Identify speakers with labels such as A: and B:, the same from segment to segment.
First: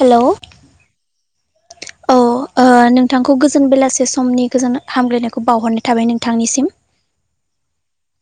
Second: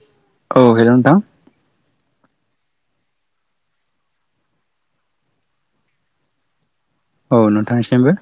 A: हेल' औ
B: हेल' नोंथां औ
A: ओ नोंथांखौ गोजोन बेलासे समनि गोजोन हामग्लायनायखौ बावहरनाय थाबाय नोंथांनिसिम।
B: औ नोंथांनिसिमबो।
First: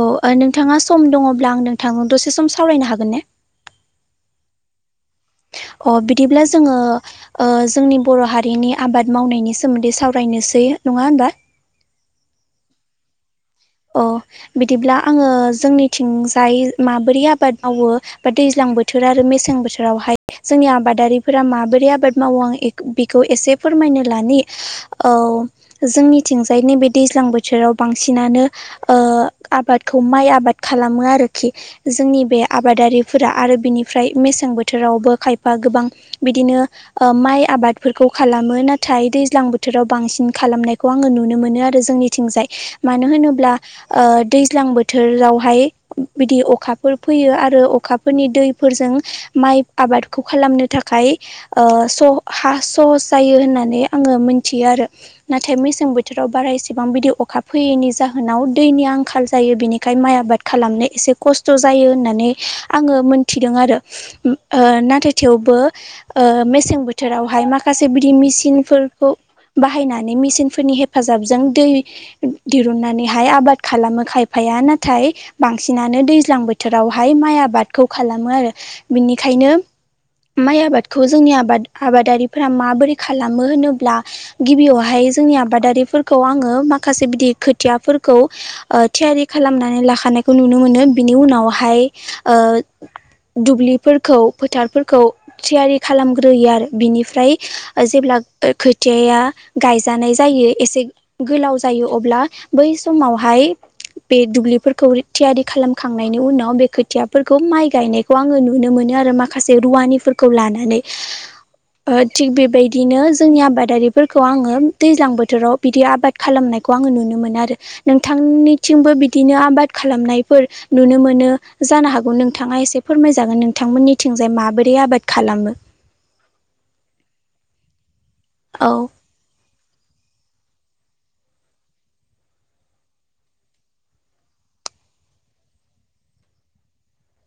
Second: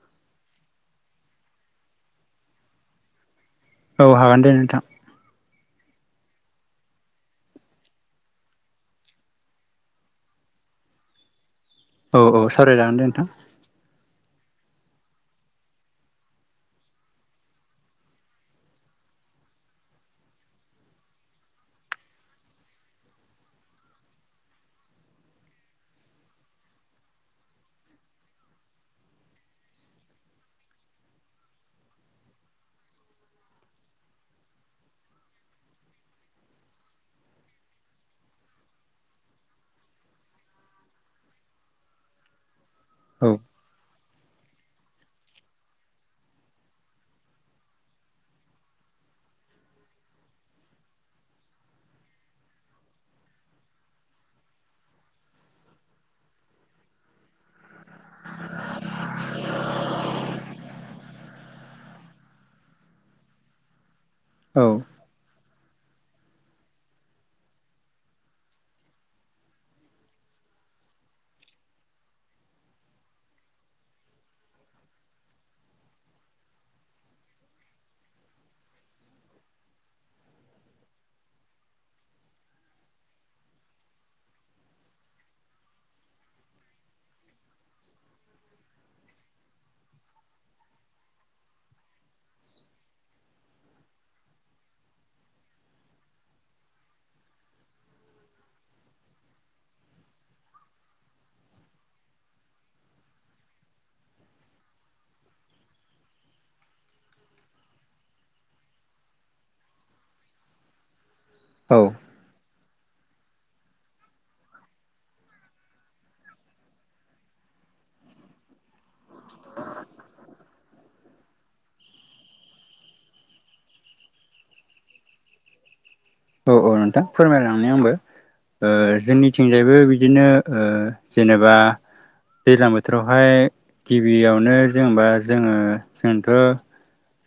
A: औ नोंथाङा सम दङब्ला आं नोंथां दसे सम सावरायनो हागोन ने?
B: औ हागोन दे नोंथां।
A: अ बिदिब्ला जोङो जोंनि बर' हारिनि आबाद मावनायनि सोमोन्दै सावरायनोसै नङा होमबा
B: औ औ सावरायजागोन दे नोंथां
A: अ बिदिब्ला आङो जोंनिथिंजाय माबोरै आबाद मावो बा दैज्लां बोथोर बोथोर आरो मेसें बोथोरावहाय जोंनि आबादारिफोरा माबोरै आबाद मावो आं बेखौ एसे फोरमायनो लानो औ जोंनिथिंजायनि बे दैज्लां बोथोराव बांसिनानो। ओ आबादखौ माइ आबाद खालामो आरोखि। जोंनि बे आबादारिफोरा आरो बिनिफ्राय मेसें बोथोरावबो खायफा गोबां बिदिनो ओ माइ आबादफोरखौ खालामो नाथाय दैज्लां बोथोराव बांसिन खालामनायखौ आङो नुनो मोनो आरो जोंनि थिंजाय मानो
B: औ
A: होनोब्ला दैज्लां बोथोरावहाय बिदि अखाफोर फैयो आरो अखाफोरनि दैफोरजों माइ आबाद खौ खालामनो थाखाय ओ हा सहस जायो होननानै आङो मोनथियो आरो। नाथाय मेसें बोथोराव बारा एसेबां बिदि अखा फैयैनि जाहोन होनाव दैनि आंखाल जायो बिनिखायनो माइ आबाद खालामनो एसे खस्थ' जायो होननानै आङो मोन थिदों आरो।
B: औ
A: नाथाय थेवबो ओ मेसें बोथोरावहाय माखासे बिदि मेचिनफोरखौ बाहायनानै मेसिन फोरनि हेफाजाबजों दै दिरुननानै बेहाय आबाद खालामो खायफाया नाथाय बांसिनानो दैज्लां बोथोरावहाय माइ आबादखौ खालामो आरो बिनिखायनो माइ आबादखौ जोंनि आबाद आबादारिफोरा माबोरै खालामो होनोब्ला गिबियावहाय जोंनि आबादारिफोरखौ आङो माखासे बिदि खोथियाफोर खौ थियारि खालामनानै लाखानायखौ नुनो मोनो बिनि उनावहाय ओ दुब्लिफोरखौ फोथारफोरखौ थियारि खालामग्रोयो आरो बिनिफ्राय जेब्ला खोथियाया गायजानाय जायो एसे गोलाव जायो अब्ला बै समावहाय बे दुब्लिफोरखौ थियारि खालामखांनायनि उनाव बे खोथियाफोरखौ माइ गायनाय खौ आङो नुनो मोनो आरो माखासे रुवानिफोरखौ लानानै।
B: औ
A: ओ थिग बेबायदिनो जोंनि आबादारिफोरखौ आङो दैज्लां बोथोराव बिदि आबाद खालामनायखौ आङो नुनो मोनो आरो। नोंथांनिथिंबो बिदिनो आबाद खालामनायफोर नुनो मोनो जानो हागौ नोंथाङा एसे फोरमायजागोन नोंथांमोननिथिंजाय माबोरै आबाद खालामो।
B: औ औ नोंथां फोरमायलांनानै आंबो।
A: औ
B: ओ जोंनि थिंजायबो बिदिनो ओ जेनेबा दै्लां बोथोरावहाय गिबियावनो जेनेबा जोङो जोंथ'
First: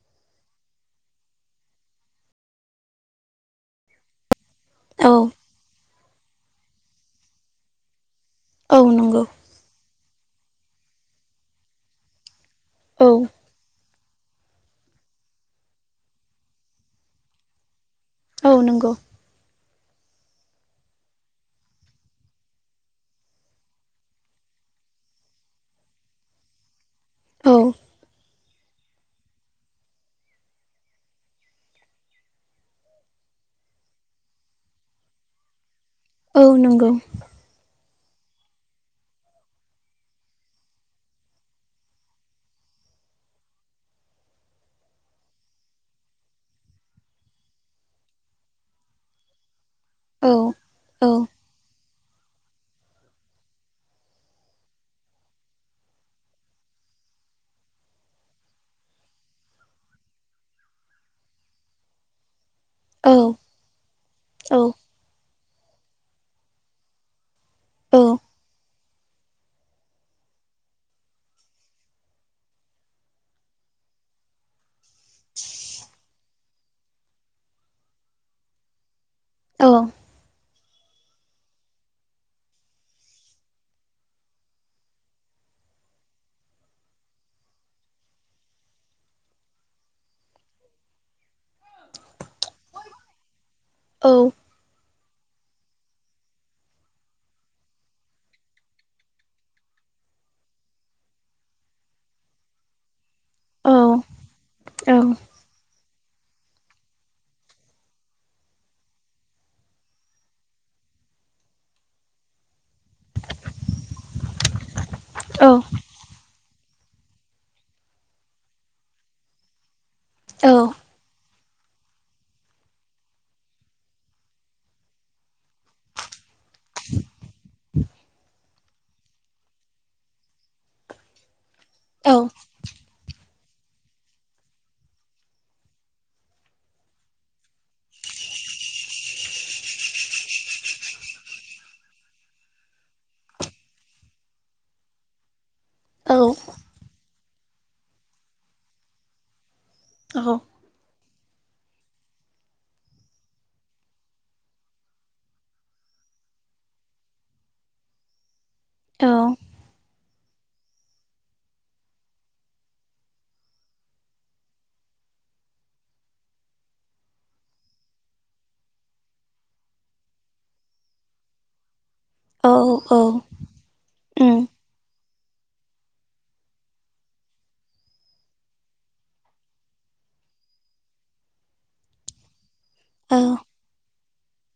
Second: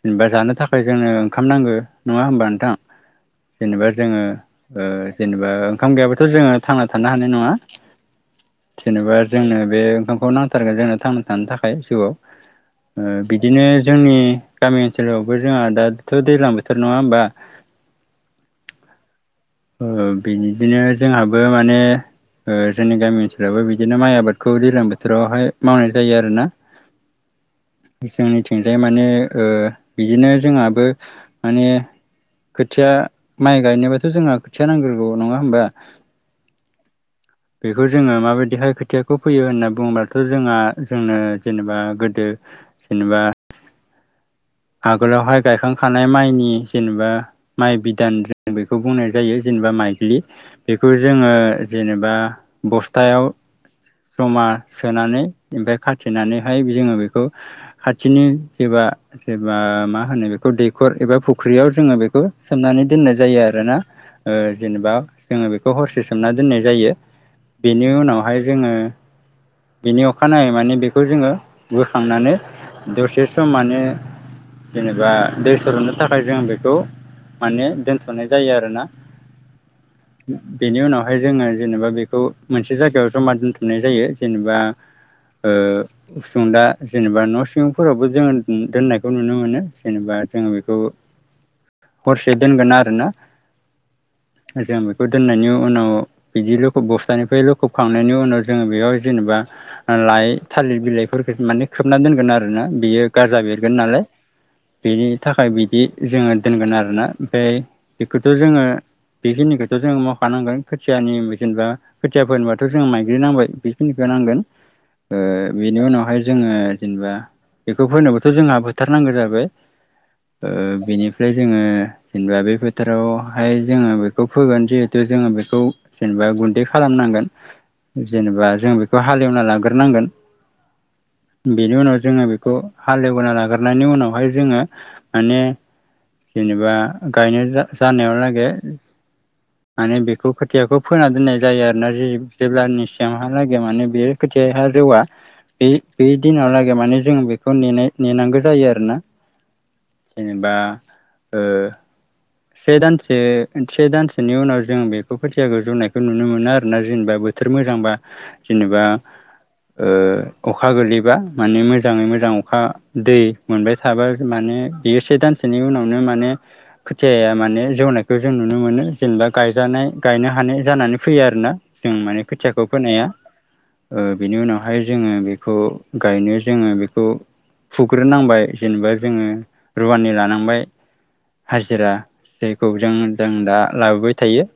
B: जेनबा जानो थाखाय जोंनो ओंखाम नांगौ नङा होमबा नोंथां। जेनेबा जोङो ओ जेनेबा ओंखाम गैयाब्लाथ' जोङो थांना थानो हानाय नङा।
A: औ
B: जेनेबा
A: नंगौ
B: जोंनो बे ओंखामखौ नांथारगोन जोंनो थांना थानो थाखाय जिउआव।
A: औ
B: ओ बिदिनो जोंनि गामि ओनसोलावबो जोंहा दाथ' दैज्लां बोथोर नङा होमबा?
A: औ नंगौ।
B: बिदिनो जोंहाबो माने ओ जोंनि गामि ओनसोलावबो बिदिनो माइ आबादखौ दैज्लां बोथोरावहाय मावनाय जायो आरो ना।
A: औ
B: जोंनिथिंजाय माने बिदिनो जोंहाबो माने खोथिया माइ गायनोबाथ' जोंहा खोथिया नांग्रोगौ नङा होमबा‌
A: औ नंगौ
B: बेखौ जोङो माबायदिहाय खोथियाखौ फैयो होनना बुङोबथ' जोंहा जोंनो जेनेबा गोदो जेनेबा आगोलावहाय गायखांखानाय माइनि जेनेबा माइ बिदान जों बेखौ बुंनाय जायो जेनेबा माइग्लि
A: औ
B: बेखौ
A: औ
B: जोङो जेनेबा बस्थायाव जमा सोनानै ओमफ्राय खाथिेनानैहाय जोङो बेखौ खाथिनो जेबा जेबा मा होनो बेखौ दैखर एबा फुख्रियाव जोङो बेखौ सोमनानै दोननाय जायो
A: औ
B: आरो। आरोना
A: औ
B: जेनेबा जोङो बेखौ हरसे सोमना दोननाय जायो बेनि
A: औ
B: उनावहाय जोङो बिनि अखानायै माने बेखौ जोङो बोखांनानै दसे सम माने जेनेबा दै सर'नो थाखाय जों बेखौ माने दोनथ'नाय जायो आरोना
A: औ
B: बेनि उनावहाय जोङो जेनेबा बेखौ मोनसे जायगायाव जमा दोनथुमनाय जायो जेनेबा ओ उसुंदा जेनेबा न' सिंफोरावबो जोङो दोननायखौ नुनो मोनो जेनेबा जोङो बेखौ हरसे दोनगोन आरोना
A: औ
B: जों बेखौ दोननायनि उनाव बिदि लखब बस्तानिफ्राय लखबखांनायनि उनाव जोङो बेयाव जेनेबा लाइ थालिर बिलाइफोरखौ माने खोबना दोनगोन आरो ना बेयो गारजा बे बिरगोन नालाय
A: औ
B: बेनि थाखाय बिदि जोङो दोनगोन आरोना ओमफाय बेखौथ' जोङो बेखिनिखौथ' जों मावखानांगोन खोथियानि जेनेबा खोथियाफोर होनबाथ' जों माइग्रि नांबाय बेखिनिखौ नांगोन ओ
A: औ
B: बेनि उनावहाय जोङो जेनेबा बेखौ फनोबो थ' जोंहा बोथारनांगौ जाबाय ओ बेनिफ्राय ओमफ्राय जोङो जेनेबा बे फोथारावहाय जोङो बेखौ फोगोन जिहेथु जोङो बेखौ जेनेबा गुन्दै खालामनांगोन जेनेबा जों बेखौ हालेवना लागोरनांगोन
A: [inaudible]
B: बेनि उनाव
A: औ
B: जोङो बेखौ हालेवबोना लाग्रनायनि उनावहाय जोङो माने जेनेबा गायनो जानायावलागै
A: [inaudible]
B: माने बेखौ खोथियाखौ फोना दोननाय जायो आरोना जे जेब्लानि सिमहालागै माने बेयो खोथियहा जौआ बे बे दिनाहालागै माने जों बेखौ नेनांगौ जायो आरोोना जेनेबा ओ से दानसे से दानसेनि उनाव जों बेखौ खोथियाखौ जौनायखौ नुनो मोनो आरो ना जेनेबा बो थोर मोजांबा जेनेबा ओ अखा गोल्लैबा माने मोजाङै मोजां अखा दै मोनबाय थाबा माने बेयो से दानसेनि उनावनो माने खोथियाया माने जौनायखौ जों नुनो मोनो जेनेबा गायजानाय गायनो हानाय जानानै फैयो आरोना जों माने खोथियाखौ
A: औ औ
B: फोनाया ओ बिनि
A: उम
B: उनावहाय जोङो बेखौ गायनो जोङो बेखौ फुग्रोनांबाय जेनेबा जोङो रुवानि लानांबाय हाजिरा जेखौ जों
A: औ
B: जों दा लाबोबाय थायो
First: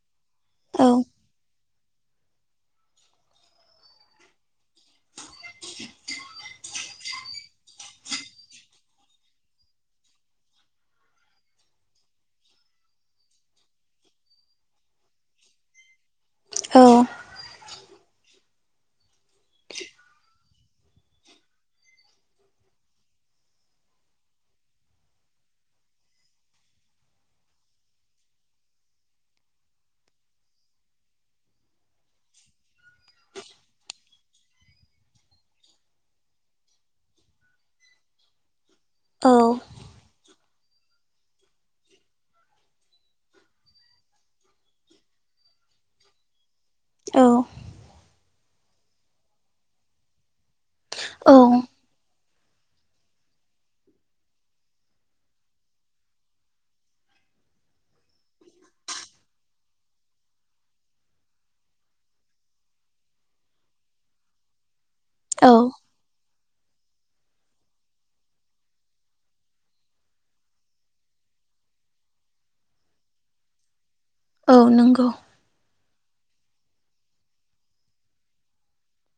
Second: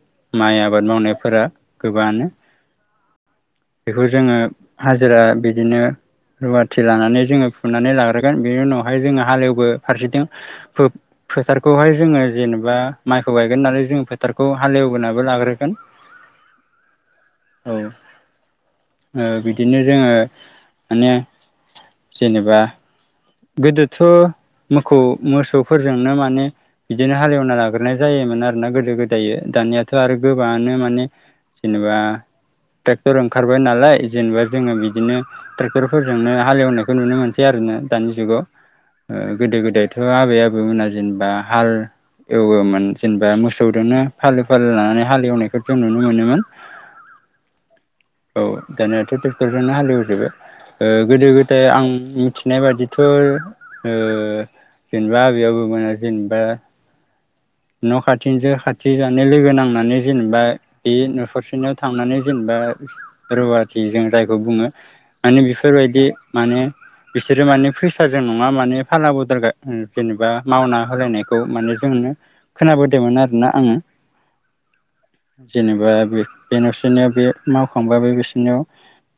B: माइ आबाद
A: औ
B: मावनायफोरा गोबानो बेखौ जोङो हाजिरा बिदिनो रुवाथि लानानै जोङो फुनानै लाग्रोगोन बेनि उनावहाय जोङो हालेवबो फारसेथि फो- फोथार खौहाय जोङो जेनेबा माइखौ गायगोन नालाय जोङो फोथारखौ हालेवग्रोनाबो लाग्रोगोन।
A: [inaudible]
B: औ ओ बिदिनो जोङो माने जेनेबा गोदोथ' मोसौ मोसौफोरजोंनो माने बिदिनो हालेवना लाग्रोनाय जायोमोन आरोना गोदो-गोदाय दानियाथ' आरो गोबाङानो माने जेनेबा ट्रेक्टर ओंखारबाय नालाय जेनेबा जोङो बिदिनो ट्रेक्टरफोरजोंनो हालेवनायखौ नुनो मोनसै आरोना दानि जुगाव ओ
A: औ
B: गोदो-गोदायथ' आबै-आबौमोना जेनेबा हाल एवोमोन जेनेबा मोसौजोंनो फालो फालो लानानै हालेवनायखौ जों नुनो मोनोमोन
A: औ।
B: औ दानियाथ' ट्रेक्टरजोंनो हालेवजोबो। ओ गोदो
A: औ
B: गोदाय आं मिथिनाय बायदिथ' ओ जेनेबा आबै-आबौमोना जेनेबा न' खाथिनिजों खाथि जानाय लोगो नांनानै जेनेबा बे न'खरसेनो थांनानै जेनेबा रुवाथि जों जायखौ बुङो माने
A: औ
B: बेफोरबायदि माने बिसोरो माने फैसाजों नङा माने फाला बदल जेनेबा मावना होलायनाय खौ माने जोंनो खोनाबोदोंमोन आरोना आङो।
A: औ नंगौ।
B: जेनेबा बे बे न'सेनियाव बे मावखांबा बे न'सेनियाव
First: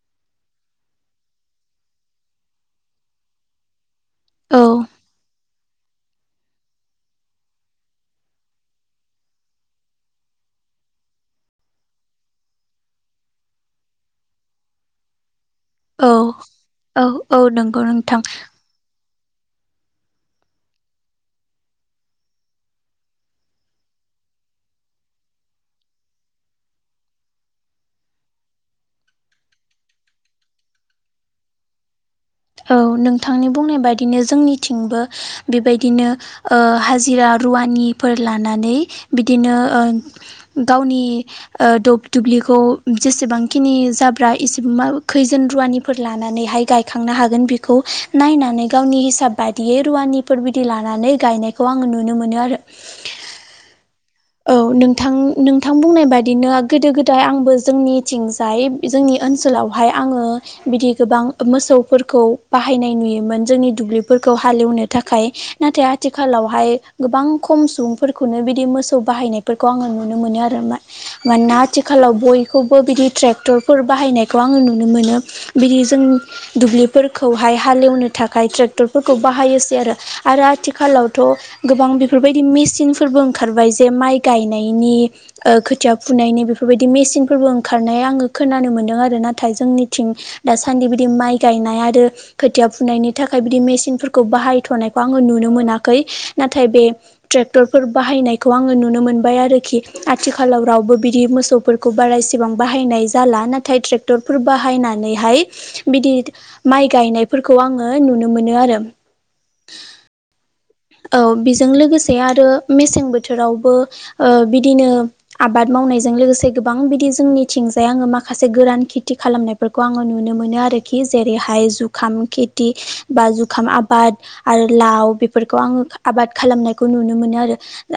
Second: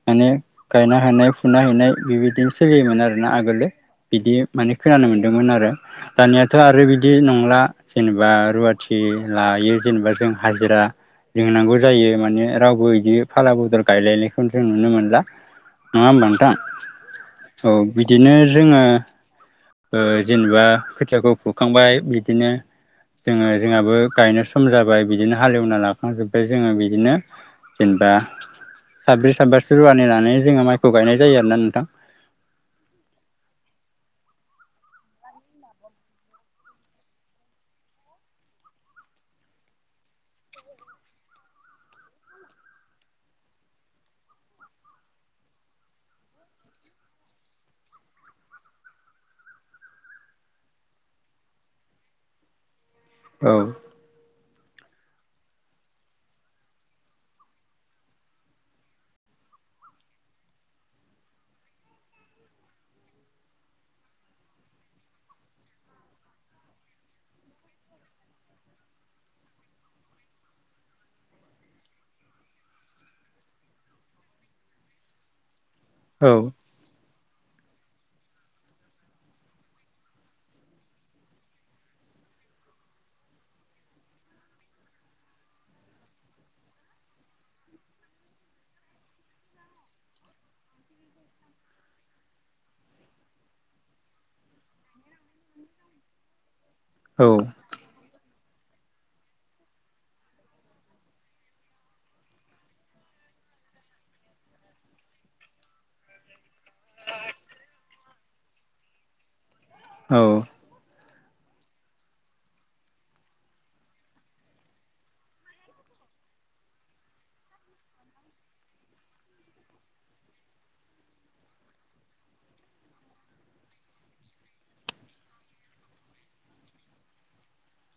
B: माने गायनो हानाय, फुनो हानाय बेबायदिनो सोलियोमोन आरोना आगोलो बिदि माने
A: औ
B: खोनानो मोन्दोंमोन आरो दानियाथ' आरो बि बिदि नंला जेनेबा रुवाथि लायो जेनेबा जों हाजिरा लोंनांगौ जायो माने रावबो बिदि फाला बदल गायलायनायखौ जों नुनो मोनला। नङा होमबा
A: औ
B: नोंथां?
A: औ
B: औ
A: नंगौ नोंथां
B: बिदिनो जोङो ओ जेनेबा खोथियाखौ फुखांबाय बिदिनो जोङो जोंहाबो गायनाय सम जाबाय बिदिनो हालेवना लाखांजोबबाय जोङो बिदिनो जेनेबा साब्रै साबासो रुवा नानै जोङो माइखौ गायनाय जायो आरोना नोंथां
A: औ नोंथांनि बुंनाय बायदिनो जोंनिथिंबो बेबायदिनो ओ हाजिरा रुवानिफोर लानानै बिदिनो ओ गावनि ओ दब दुब्लिखौ जेसेबांखिनि जाब्रा एसे मा खैजोन रुवानि लानानैहाय गायखांनो हाग गोन बिखौ नायनानै गावनि हिसाब बायदियै रुवानिफोर बिदि लानानै गायनायखौ आङो नुनो मोनो आरो। [inaudible]
B: औ।
A: औ नोंथां नोंथां बुंनाय बादिनो गोदो-गोदाय आंबो जोंनिथिंजाय जोंनि ओनसोलावहाय आङो बिदि गोबां मोसौ फोरखौ बाहायनाय नुयोमोन जोंनि दुब्लिफोरखौ हालेवनो थाखाय। नाथाय आथिखालावहाय गोबां खम सुबुंफोरखौनो बिदि मोसौ बाहायनायफोर खौ आङो नुनो मोनो आरोमा। मानोना आथिखालाव बयखौबो बिदि ट्रेक्टरफोर बाहायनायखौ आङो नुनो मोनो बिदि जों
B: औ
A: दुब्लिफोरखौहाय हालेवनो थाखाय ट्रेक्टरफोरखौ बाहायोसै आरो, आरो आथिखालावथ' गोबां बेफोरबायदि मेचिनफोरबो ओंखारबाय जे माइ गायनायनि ओ खोथिया फुनायनि बेफोरबायदि मेसिनफोरबो ओंखारनाया आङो खोनानो मोन्दों आरो नाथाय जोंनिथिं दासान्दि बिदि माइ गायनाय आरो खोथिया फुनायनि थाखाय बिदि मेचिनफोरखौ बाहायथ'नायखौ आङो नुनो मोनाखै नाथाय बे
B: औ
A: ट्रेक्टरफोर बाहायनायखौ आङो नुनो मोनबाय आरोखि। आथिखालाव रावबो बिदि मोसौफोरखौ बारासेबां बाहायनाय जाला नाथाय ट्रेक क्टरफोर बाहायनानैहाय बिदि माइ गायनायफोरखौ आङो नुनो मोनो आरो
B: औ।
A: औ बेजों लोगोसे आरो मेसें बोथोरावबो ओ बिदिनो आबाद मावनायजों लोगोसे गोबां बिदि जोंनिथिंजाय आङो माखासे गोरान खेथि खालामनाय बेफोरखौ आङो नुनो मोनो आरोखि जेरैहाय जुखाम खेथि बा जुखाम आबाद आरो लाव बेफोरखौ आङो आबाद खालामनायखौ नुनो मोनो आरो।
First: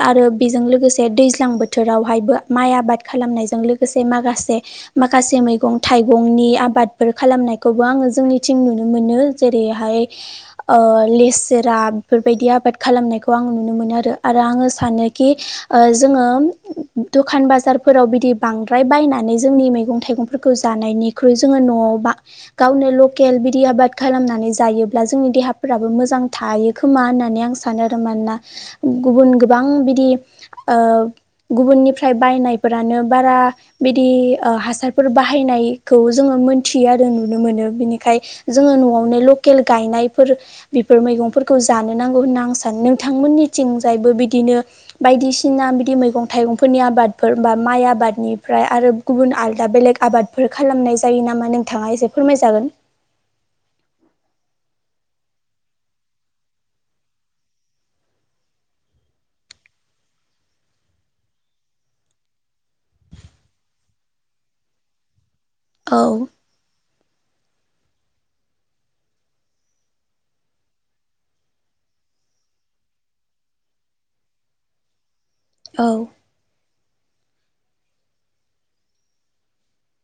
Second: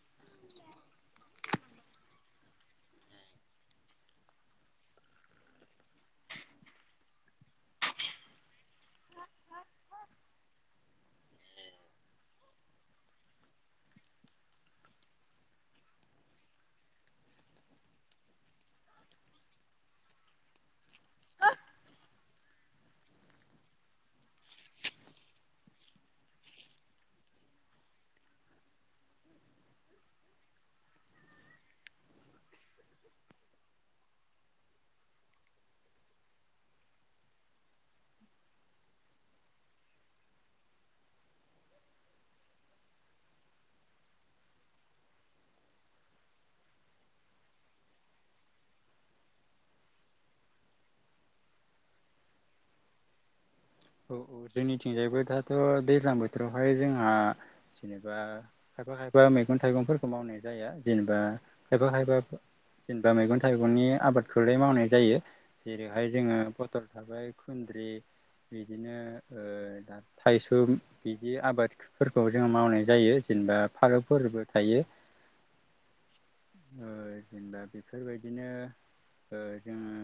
A: आरो बेजों लोगोसे दैज्लां बोथोरावहायबो माइ आबाद खालामनायजों लोगोसे माखासे माखासे मैगं थाइगंनि आबादफोर खालामनायखौबो आङो जोंनिथिं नुनो मोनो। जेरैहाय ओ लेसोराफ बेफोरबायदि आबाद खालामनायखौ आं नुनो मोनो आरो आरो आङो सानोखि ओ जोङो दखान बाजारफोराव बिदि बांद्राय बायनानै जोंनि मैगं थाइगंफोरखौ जानायनिख्रुइ जोङो न'आव बा गावनो लकेल बिदि आबाद खालामनानै जायोब्ला जोंनि देहाफोराबो मोजां थायो। खोमा होननानै आं सानोआरो मानोना गुबुन गोबां बिदि ओ गुबुननिफ्राय बायनायफोरानो बारा बिदि ओ हासारफोर बाहायनायखौ जोङो मोनथियो आरो नुनो मोनो बिनिखाय जोङो न'आवनो लकेल गायनायफोर बेफोर मैगंफोर खौ जानो नांगौ होनना आं सानो नोंथांमोननिथिंजायबो बिदिनो बायदिसिना बिदि मैगं थाइगंफोरनि आबादफोर बा माइ आबादनिफ्राय आरो गुबुन आलदा बेलेग आबादफोर खालामनाय जायो नामा? नोंथाङा एसे फोरमायजागोन।
B: औ औ जोंनिथिंजायबो दाथ' दैज्लां बोथोरावहाय जोंहा जेनेबा खायफा खायफा मैगं थाइगंफोरखौ मावनाय जाया जेनेबा खायफा खायफा जेनेबा मैगं थाइगंनि आबादखौैलाय मावनाय जायो।
A: औ
B: जेरैहाय जोङो पथल थाबाय खुन्द्रि बिदिनो ओ दा थाइसुम बिदि आबाद फोरखौ जोंङो मावनाय जायो जेनेबा फालौफोरबो थायो।
A: औ।
B: औ जेनेबा बेफोरबायदिनो ओ जोङो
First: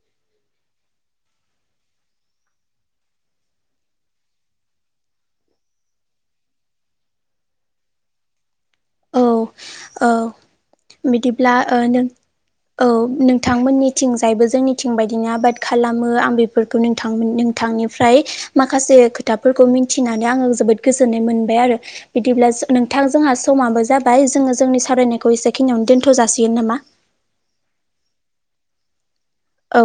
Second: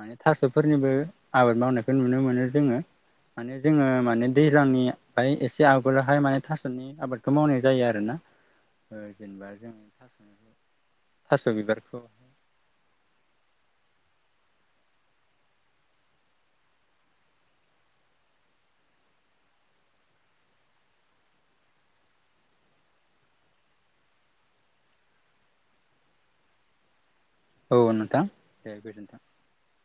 B: माने थास'फोरनिबो आबाद मावनायखौ नुनो मोनो जोङो। माने जोङो माने दैज्लांनि माने एसे आगोलावहाय माने थास'नि आबादखौ मावनाय जायोआरो ना।
A: [inaudible]
B: ओ जेनेबा जों
A: औ
B: थास'नि थास'
A: बिदिब्ला ओ नों
B: बिबारखौ
A: औ नोंथांमोननिथिंजायबो जोंनिथिं बायदिनो आबाद खालामो आं बे फोरफोरखौ नोंथां नोंथांनिफ्राय माखासे खोथाफोरखौ मिथिनानै आङो जोबोद गोजोननाय मोनबाय आरो। बिदिब्ला नोंथां जोंहा समाबो जाबाय जोङो जोंनि सावरायनायखौ एसेखिनियावनो दोनथ' जासिगोन नामा?
B: औ नोंथां दे गोजोन्थों।
A: औ।